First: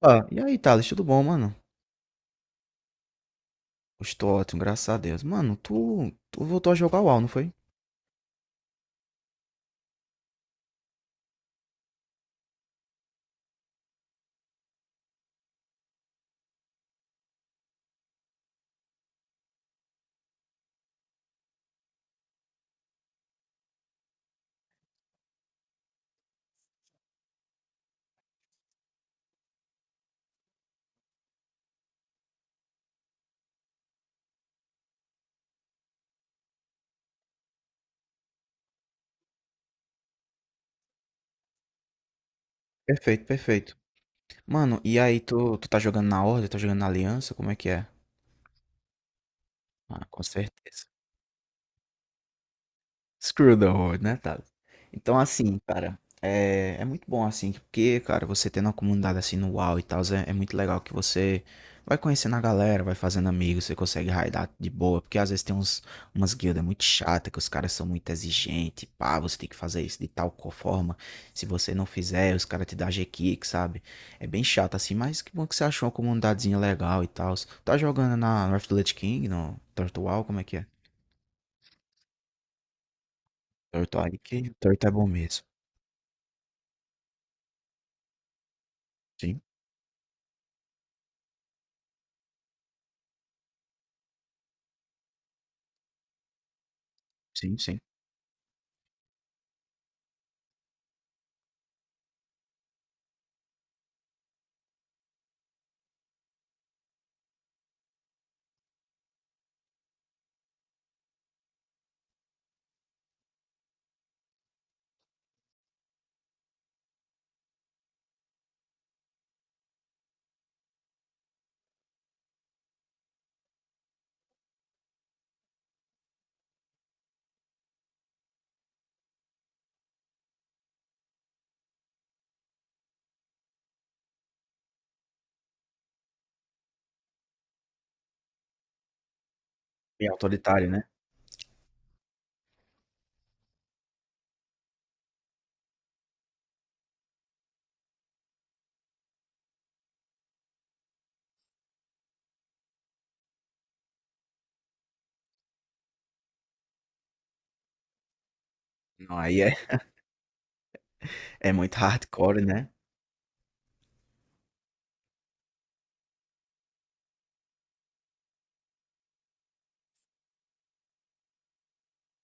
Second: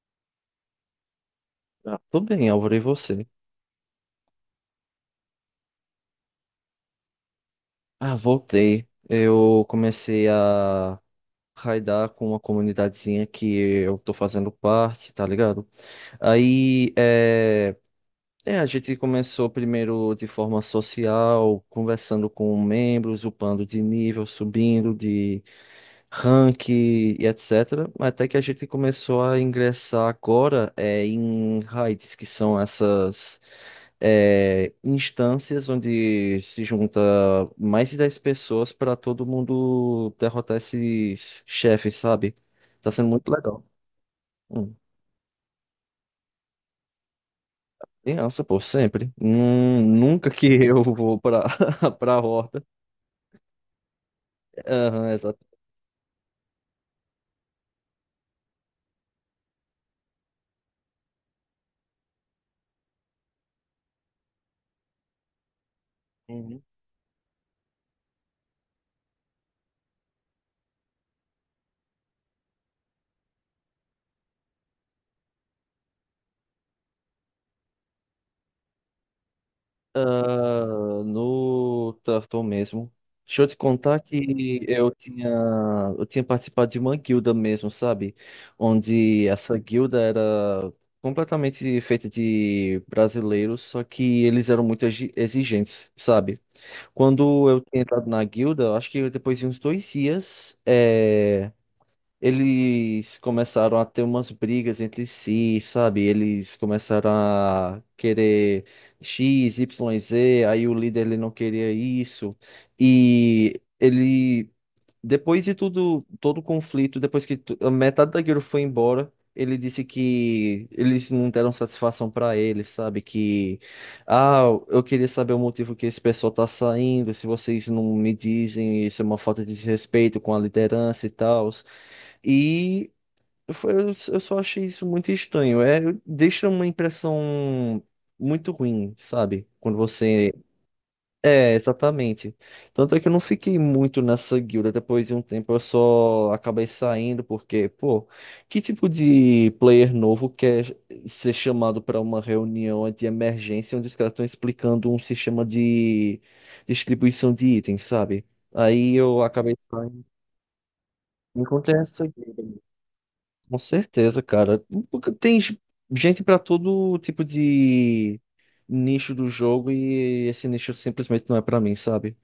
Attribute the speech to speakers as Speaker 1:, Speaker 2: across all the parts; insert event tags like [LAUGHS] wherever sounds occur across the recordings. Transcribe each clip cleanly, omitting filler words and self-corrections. Speaker 1: Opa, e aí, Thales, tudo bom, mano?
Speaker 2: Ah, tudo bem, Álvaro, e você?
Speaker 1: Estou ótimo, graças a Deus. Mano, tu voltou a jogar o WoW, não foi?
Speaker 2: Ah, voltei. Eu comecei a raidar com uma comunidadezinha que eu tô fazendo parte, tá ligado? Aí, é. É, a gente começou primeiro de forma social, conversando com membros, upando de nível, subindo de rank, e etc. Até que a gente começou a ingressar agora em raids, que são essas instâncias onde se junta mais de 10 pessoas para todo mundo derrotar esses chefes, sabe? Tá sendo
Speaker 1: Perfeito,
Speaker 2: muito legal.
Speaker 1: perfeito.
Speaker 2: Hum.
Speaker 1: Mano, e aí, tu tá jogando na Horda, tá jogando na Aliança? Como é que é?
Speaker 2: Criança, pô, sempre.
Speaker 1: Ah, com
Speaker 2: Nunca que [LAUGHS] eu
Speaker 1: certeza.
Speaker 2: vou pra, [LAUGHS] pra horta.
Speaker 1: Screw the world, né, Thales?
Speaker 2: Aham,
Speaker 1: Então,
Speaker 2: exato.
Speaker 1: assim, cara, é muito bom, assim, porque, cara, você tendo uma comunidade assim no WoW e tal, é muito legal que você vai conhecendo a galera, vai fazendo amigos, você consegue raidar de boa, porque às vezes tem umas
Speaker 2: Uhum.
Speaker 1: guildas muito chatas, que os caras são muito exigentes, pá, você tem que fazer isso de tal forma, se você não fizer, os caras te dão G-Kick, sabe? É bem chato, assim, mas que bom que você achou uma comunidadezinha legal e tal. Tá jogando na North Lich King, no Turtle WoW, como é que é?
Speaker 2: Ah, no turtle mesmo. Deixa eu te contar
Speaker 1: Turtle aí, que
Speaker 2: que
Speaker 1: Turtle é bom mesmo.
Speaker 2: eu tinha participado de uma guilda mesmo, sabe? Onde
Speaker 1: Sim.
Speaker 2: essa guilda era completamente feita de brasileiros, só que eles eram muito exigentes, sabe? Quando
Speaker 1: Sim,
Speaker 2: eu
Speaker 1: sim.
Speaker 2: tinha entrado na guilda, eu acho que depois de uns 2 dias, eles começaram a ter umas brigas entre si, sabe? Eles começaram a querer X, Y, Z, aí o líder ele não queria isso. E ele depois de tudo, todo o conflito, depois que a metade da guilda foi embora, ele disse que eles não deram satisfação pra ele, sabe? Que, ah, eu queria saber o motivo que esse pessoal tá saindo, se vocês não me dizem, isso é uma falta de respeito com a liderança e tal. E foi- eu eu só achei isso muito estranho. É, deixa uma impressão muito ruim, sabe? Quando
Speaker 1: E
Speaker 2: você
Speaker 1: autoritário, né.
Speaker 2: é, exatamente. Tanto é que eu não fiquei muito nessa guilda. Depois de um tempo eu só acabei saindo, porque, pô, que tipo de player novo quer ser chamado para uma reunião de emergência onde os caras estão explicando um sistema de distribuição de itens, sabe? Aí
Speaker 1: Não,
Speaker 2: eu
Speaker 1: aí
Speaker 2: acabei
Speaker 1: é [LAUGHS]
Speaker 2: saindo.
Speaker 1: é muito
Speaker 2: Encontrei essa guilda.
Speaker 1: hardcore, né.
Speaker 2: Com certeza, cara. Porque tem gente para todo tipo de nicho do jogo e esse nicho simplesmente não é para mim, sabe?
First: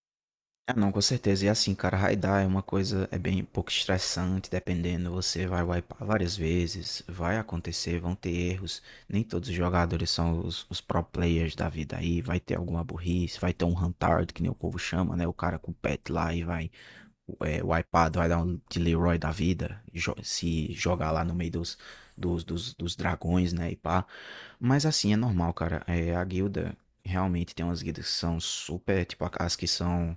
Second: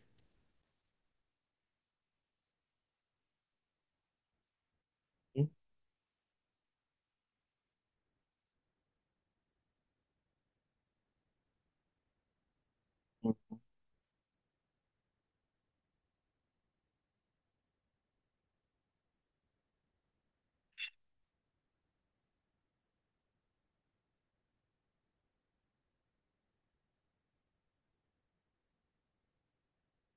Speaker 1: Ah, não, com certeza. E assim, cara, raidar é uma coisa é bem um pouco estressante, dependendo, você vai wipar várias vezes, vai acontecer, vão ter erros, nem todos os jogadores são os pro players da vida aí, vai ter alguma burrice, vai ter um "huntard", que nem o povo chama, né, o cara com o pet lá e vai wipeado, vai dar um de Leroy da vida, se jogar lá no meio dos dragões, né, e pá. Mas assim, é normal, cara. É, a guilda, realmente tem umas guildas que são super, tipo, as que são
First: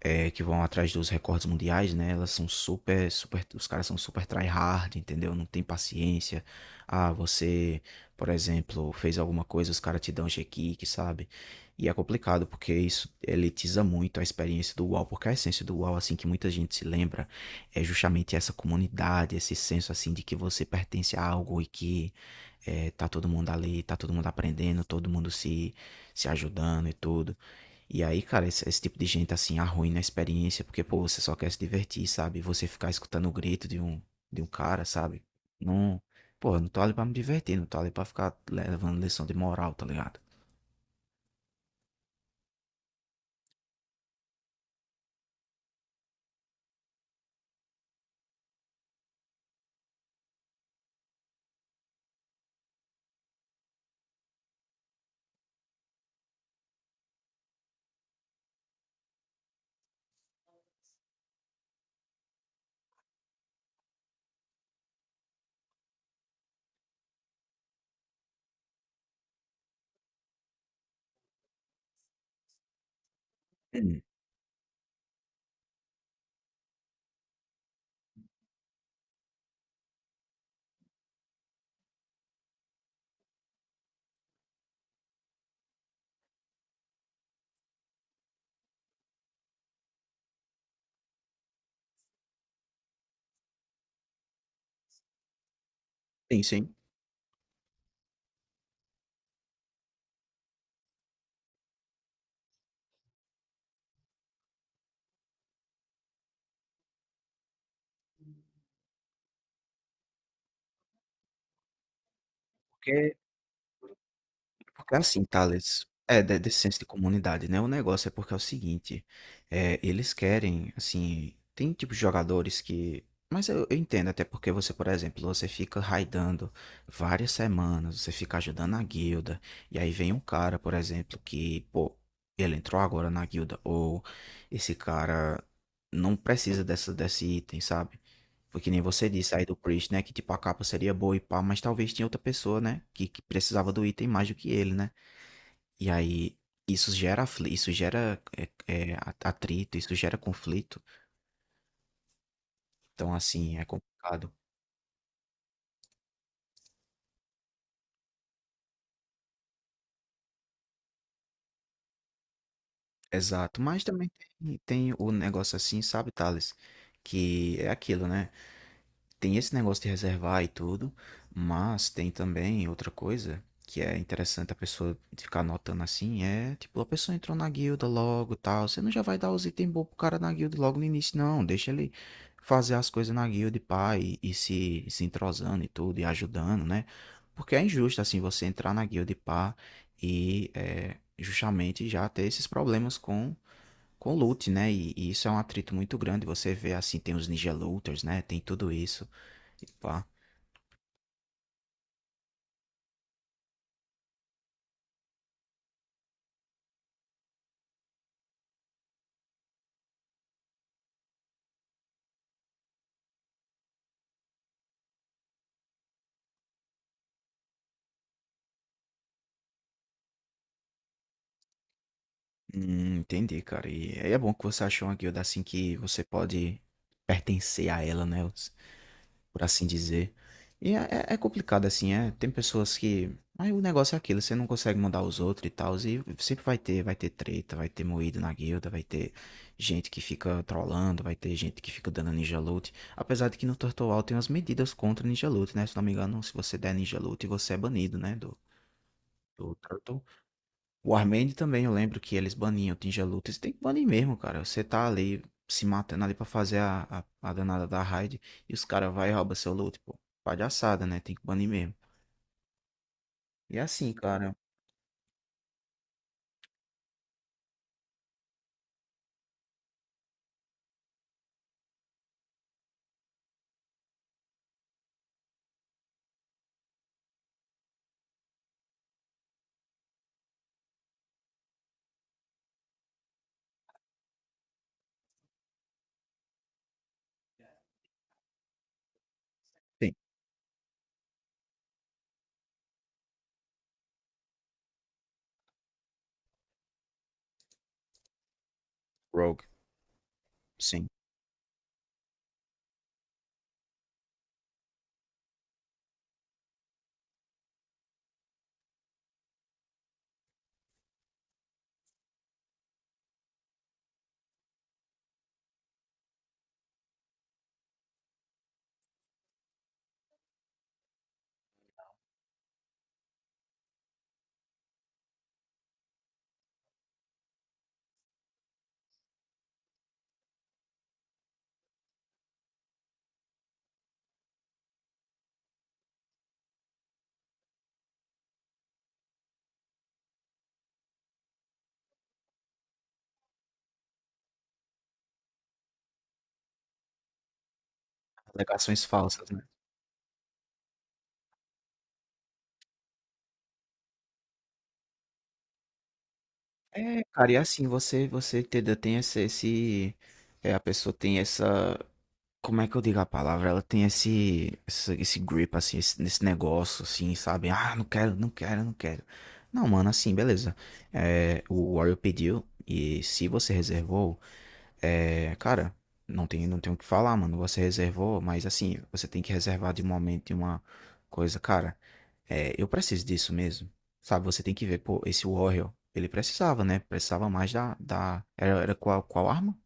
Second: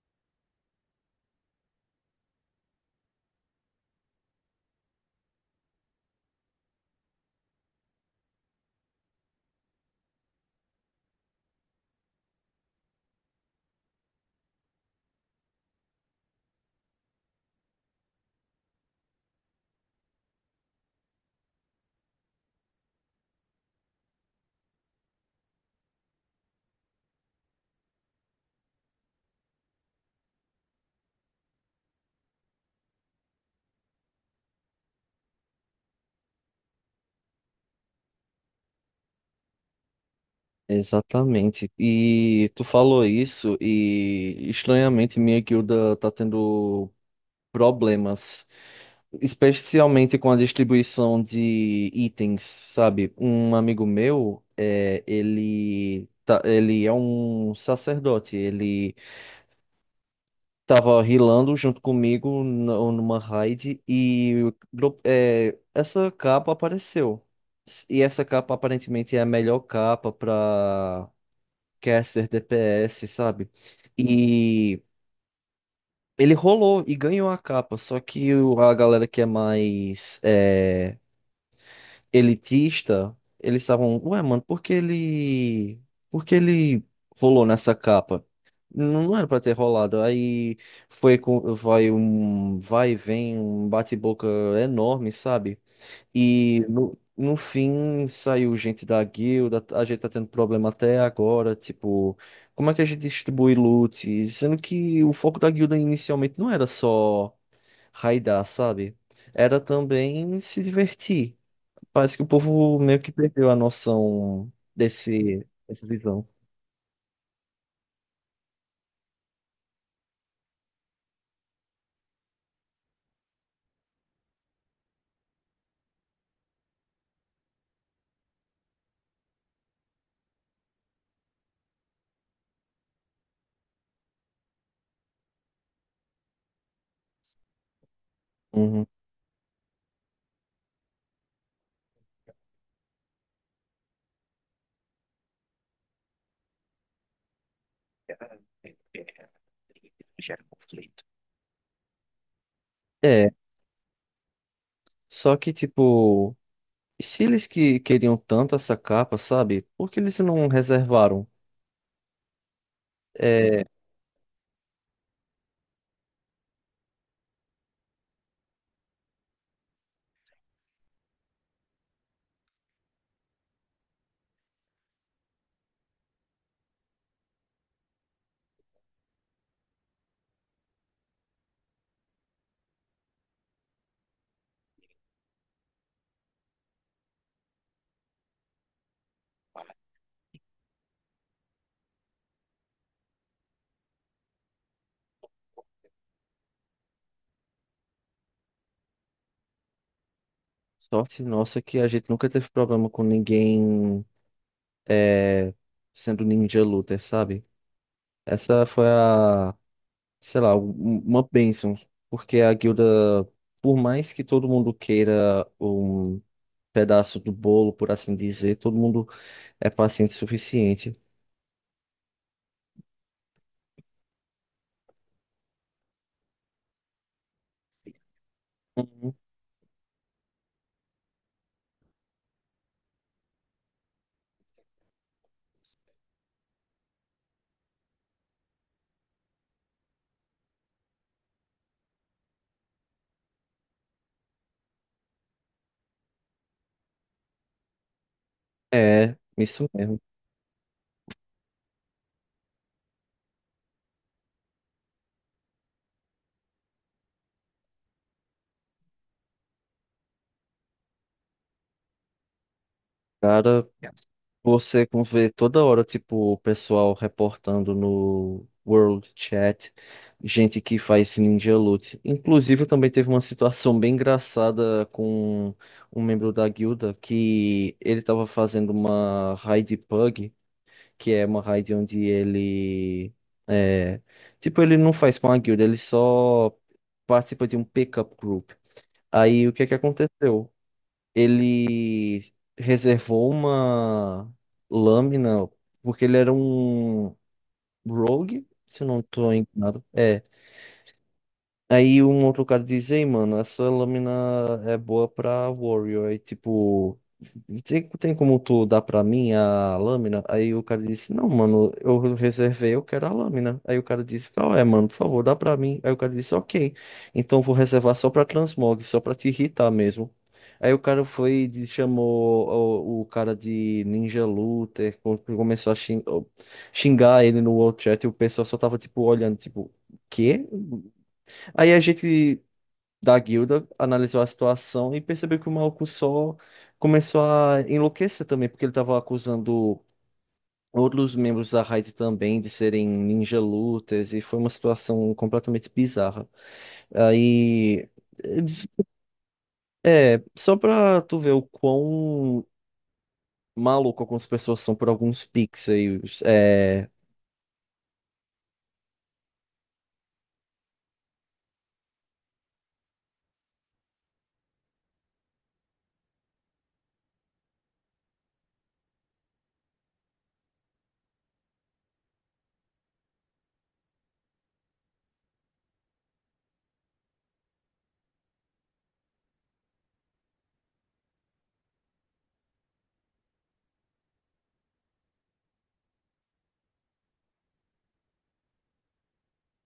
Speaker 1: que vão atrás dos recordes mundiais, né? Elas são super, super, os caras são super tryhard, entendeu? Não tem paciência. Ah, você, por exemplo, fez alguma coisa, os caras te dão G-Kick, sabe? E é complicado, porque isso elitiza muito a experiência do UOL, porque a essência do UOL, assim, que muita gente se lembra, é justamente essa comunidade, esse senso, assim, de que você pertence a algo e que tá todo mundo ali, tá todo mundo aprendendo, todo mundo se ajudando e tudo. E aí, cara, esse tipo de gente assim arruina a experiência, porque, pô, você só quer se divertir, sabe? Você ficar escutando o grito de um cara, sabe? Não. Pô, eu não tô ali pra me divertir, não tô ali pra ficar levando lição de moral, tá ligado?
Speaker 2: Exatamente. E tu falou isso e estranhamente minha guilda tá tendo problemas, especialmente com a distribuição de itens, sabe? Um amigo meu, ele tá, ele é um sacerdote, ele tava rilando junto comigo numa raid e essa capa apareceu. E essa capa aparentemente é a melhor capa para caster, DPS, sabe?
Speaker 1: Hum.
Speaker 2: E ele rolou e ganhou a capa, só que a galera que é mais elitista, eles estavam, ué, mano, por que ele rolou nessa capa? Não não era pra ter rolado. Aí foi com, vai um vai e vem, um bate-boca enorme, sabe?
Speaker 1: Sim,
Speaker 2: E
Speaker 1: sim.
Speaker 2: no fim saiu gente da guilda, a gente tá tendo problema até agora, tipo, como é que a gente distribui loot? Sendo que o foco da guilda inicialmente não era só raidar, sabe? Era também se divertir. Parece que o povo meio que
Speaker 1: Porque
Speaker 2: perdeu a noção
Speaker 1: Porque assim,
Speaker 2: dessa
Speaker 1: Thales, é
Speaker 2: visão.
Speaker 1: desse senso de comunidade, né? O negócio é porque é o seguinte, é, eles querem, assim, tem tipo de jogadores que. Mas eu entendo, até porque você, por exemplo, você fica raidando várias semanas, você fica ajudando a guilda, e aí vem um cara, por exemplo, que, pô, ele entrou agora na guilda, ou esse cara não precisa desse item, sabe? Porque nem
Speaker 2: Uhum.
Speaker 1: você disse aí do Priest, né? Que tipo a capa seria boa e pá, mas talvez tinha outra pessoa, né? Que precisava do item mais do que ele, né? E aí isso gera, é eh, atrito, isso gera conflito. Então,
Speaker 2: É,
Speaker 1: assim, é complicado.
Speaker 2: só que tipo, se eles que queriam tanto essa capa, sabe? Por que eles não reservaram?
Speaker 1: Exato.
Speaker 2: É,
Speaker 1: Mas também tem o negócio assim, sabe, Thales, que é aquilo, né? Tem esse negócio de reservar e tudo, mas tem também outra coisa que é interessante a pessoa ficar anotando assim, é tipo, a pessoa entrou na guilda logo, e tal, você não já vai dar os itens bons pro cara na guilda logo no início, não, deixa ele fazer as coisas na guilda e pá, e se entrosando e tudo, e ajudando, né? Porque é injusto, assim, você entrar na guilda e pá, é, justamente já ter esses problemas com loot, né? E isso é um atrito muito grande. Você vê assim, tem os ninja looters, né? Tem tudo isso. E pá.
Speaker 2: sorte nossa que a gente nunca teve problema com ninguém é, sendo ninja looter, sabe? Essa foi a, sei lá, uma bênção. Porque a guilda, por mais que todo mundo queira um pedaço do bolo, por assim dizer, todo mundo é paciente o suficiente.
Speaker 1: Entendi, cara. E aí é bom que você achou uma guilda assim que você pode pertencer a ela, né? Por assim dizer. E é, é complicado, assim, é. Tem pessoas que. Aí o negócio é aquilo, você não consegue mandar os outros e tal. E sempre vai ter treta, vai ter moído na guilda, vai ter gente que fica trollando, vai ter gente que fica dando ninja loot. Apesar de que no Turtle tem umas medidas contra ninja loot, né? Se não me engano, se você der ninja loot, você é banido, né? Do,
Speaker 2: É,
Speaker 1: do
Speaker 2: isso mesmo.
Speaker 1: Turtle. O Warmade também, eu lembro que eles baniam Tinja Luta. Lutas. Tem que banir mesmo, cara. Você tá ali se matando ali pra fazer a danada da raid e os caras vai e rouba seu loot, pô. Palhaçada, né? Tem que banir mesmo. E é
Speaker 2: Cara,
Speaker 1: assim, cara.
Speaker 2: você como vê toda hora, tipo, o pessoal reportando no World Chat, gente que faz Ninja Loot. Inclusive, também teve uma situação bem engraçada com um membro da guilda que ele tava fazendo uma raid pug, que é uma raid onde ele é, tipo, ele não faz com a guilda, ele só participa de um pickup group. Aí o que é que
Speaker 1: Sim.
Speaker 2: aconteceu? Ele reservou uma lâmina, porque ele era um rogue, se eu não estou
Speaker 1: Rogue.
Speaker 2: enganado.
Speaker 1: Sim.
Speaker 2: Aí um outro cara diz, ei, mano, essa lâmina é boa pra Warrior. Aí, tipo, tem como tu dar pra mim a lâmina? Aí o cara disse, não, mano, eu reservei, eu quero a lâmina. Aí o cara disse, qual é, mano, por favor, dá pra mim. Aí o cara disse, ok, então vou reservar só pra Transmog, só pra te irritar mesmo. Aí o cara foi, e chamou o cara de Ninja Luther, começou a xingar ele no World chat e o pessoal só tava, tipo, olhando, tipo, quê? Aí a gente da guilda analisou a situação e percebeu que o maluco só começou a enlouquecer também, porque ele estava acusando outros membros da raid também de serem ninja looters e foi uma situação completamente bizarra. Aí, eles-
Speaker 1: Alegações falsas, né?
Speaker 2: é, só pra tu ver o quão maluco algumas pessoas são por alguns pixels, é,
Speaker 1: É, cara, e é assim, você entendeu? Tem esse- é, a pessoa tem essa. Como é que eu digo a palavra? Ela tem esse grip, assim, esse, nesse negócio, assim, sabe? Ah, não quero, não quero, não quero. Não, mano, assim, beleza. É, o Warrior pediu, e se você reservou, é, cara, não tem o que falar, mano. Você reservou, mas assim, você tem que reservar de um momento de uma coisa, cara. É, eu preciso disso mesmo, sabe? Você tem que ver, pô, esse Warrior, ele precisava, né? Precisava mais da... era qual, qual arma?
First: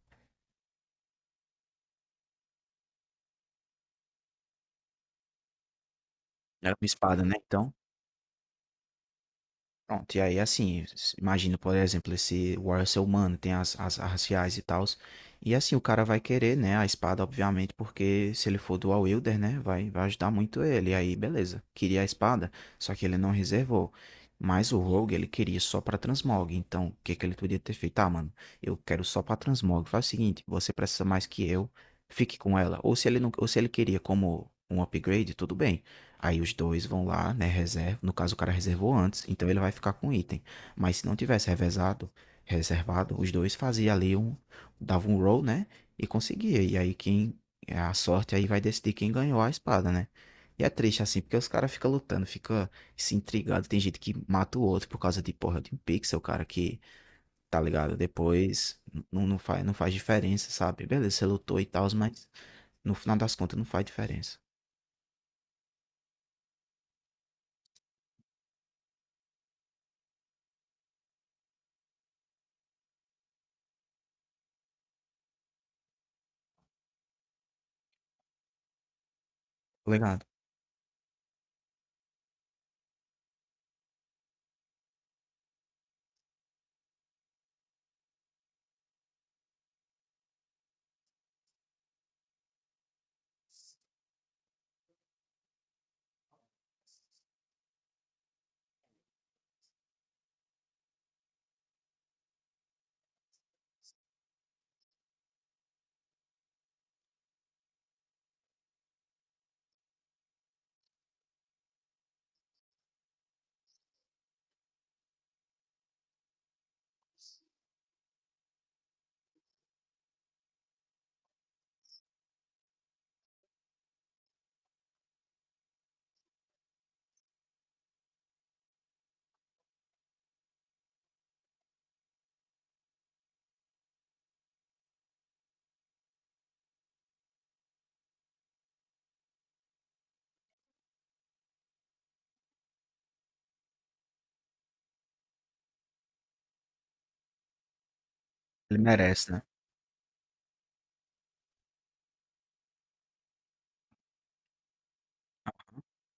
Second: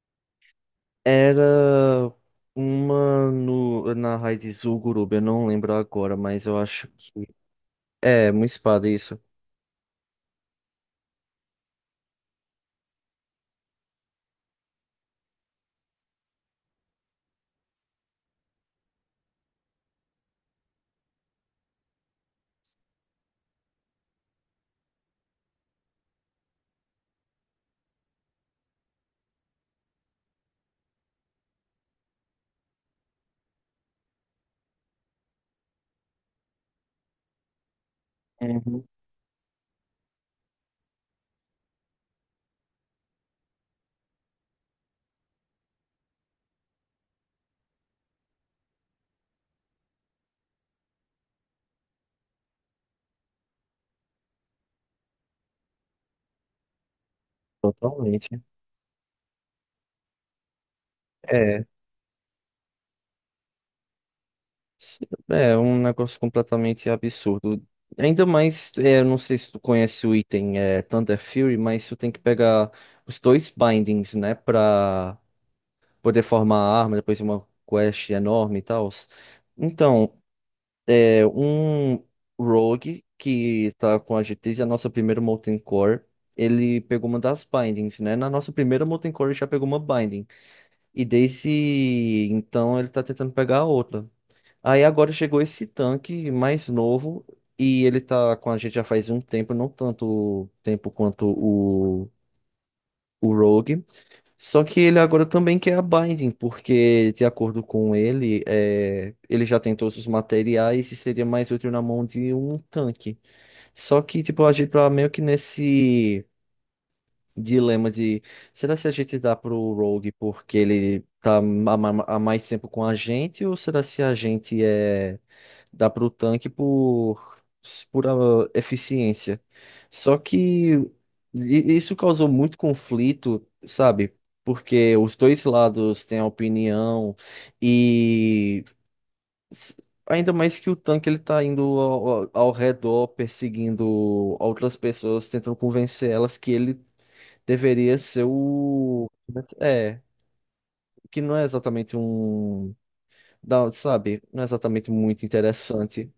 Speaker 2: era uma no, na raid Zul'Gurub, eu não lembro agora, mas eu
Speaker 1: Era uma
Speaker 2: acho que
Speaker 1: espada, né? Então.
Speaker 2: é, uma espada, isso.
Speaker 1: Pronto, e aí assim, imagina, por exemplo, esse Warrior ser humano, tem as, as raciais e tals. E assim, o cara vai querer, né, a espada, obviamente, porque se ele for dual wielder, né, vai ajudar muito ele. E aí, beleza, queria a espada, só que ele não reservou. Mas o Rogue, ele queria só pra transmog, então o que que ele podia ter feito? Ah, mano, eu quero só pra transmog. Faz o seguinte, você precisa mais que eu, fique com ela. Ou se ele não, ou se ele queria como um upgrade, tudo bem. Aí os dois vão lá, né? Reserva. No caso, o cara reservou antes, então ele vai ficar com o item. Mas se não tivesse revezado, reservado, os dois faziam ali um. Dava um roll, né? E conseguia. E aí quem. É, a sorte aí vai decidir quem ganhou a espada, né? E é triste assim, porque os caras ficam lutando, fica se intrigado. Tem gente que mata o outro por causa de porra de um pixel, cara, que, tá ligado?
Speaker 2: Totalmente.
Speaker 1: Depois não faz, não faz diferença, sabe? Beleza, você lutou
Speaker 2: É.
Speaker 1: e tal, mas no final das contas não faz diferença.
Speaker 2: S- é um negócio completamente absurdo. Ainda mais, é, eu não sei se tu conhece o item Thunder Fury, mas tu tem que pegar os dois bindings, né? Pra poder formar a arma, depois de uma quest enorme e tal.
Speaker 1: Tá
Speaker 2: Então,
Speaker 1: ligado?
Speaker 2: é um Rogue que tá com a GTs e a nossa primeira Molten Core. Ele pegou uma das bindings, né? Na nossa primeira Molten Core ele já pegou uma binding. E desse, então, ele tá tentando pegar a outra. Aí agora chegou esse tanque mais novo e ele tá com a gente já faz um tempo, não tanto tempo quanto o Rogue. Só que ele agora também quer a Binding, porque de acordo com ele, é, ele já tem todos os materiais e seria mais útil na mão de um tanque. Só que, tipo, a gente tá meio que nesse dilema de será se a gente dá pro Rogue porque ele tá há mais tempo com a gente ou será se a gente dá pro tanque por pura eficiência. Só que isso causou muito conflito, sabe? Porque os dois lados têm a opinião e s- ainda mais que o tanque ele tá indo ao, ao redor perseguindo outras pessoas, tentando convencer elas que ele deveria ser
Speaker 1: Ele
Speaker 2: o.
Speaker 1: merece, né?
Speaker 2: É, que não é exatamente um. Sabe? Não é exatamente muito interessante.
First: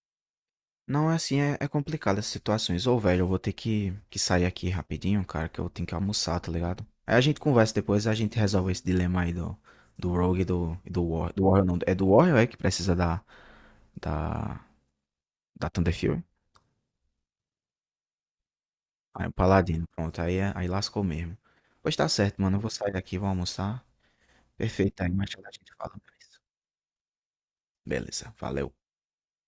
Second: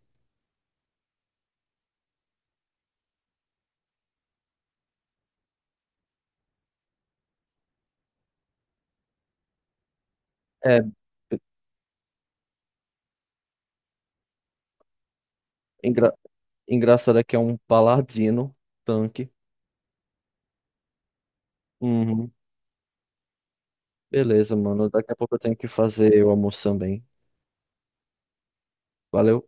Speaker 1: Não, é assim, é, é complicado essas situações. Ô, velho, eu vou ter que sair aqui rapidinho, cara, que eu tenho que almoçar, tá ligado? Aí a gente conversa depois, a gente resolve esse dilema aí do Rogue
Speaker 2: É,
Speaker 1: e do Warrior. Do Warrior não, é do Warrior é que precisa da, da Thunder
Speaker 2: engra...
Speaker 1: Fury?
Speaker 2: engraçado é que é um paladino
Speaker 1: Aí
Speaker 2: tanque.
Speaker 1: o Paladino, pronto, aí, aí lascou mesmo. Pois tá
Speaker 2: Uhum.
Speaker 1: certo, mano, eu vou sair aqui, vou almoçar.
Speaker 2: Beleza, mano.
Speaker 1: Perfeito, aí
Speaker 2: Daqui a
Speaker 1: mais
Speaker 2: pouco eu
Speaker 1: tarde a
Speaker 2: tenho que
Speaker 1: gente fala mais.
Speaker 2: fazer o almoço também.
Speaker 1: Beleza, valeu.
Speaker 2: Valeu.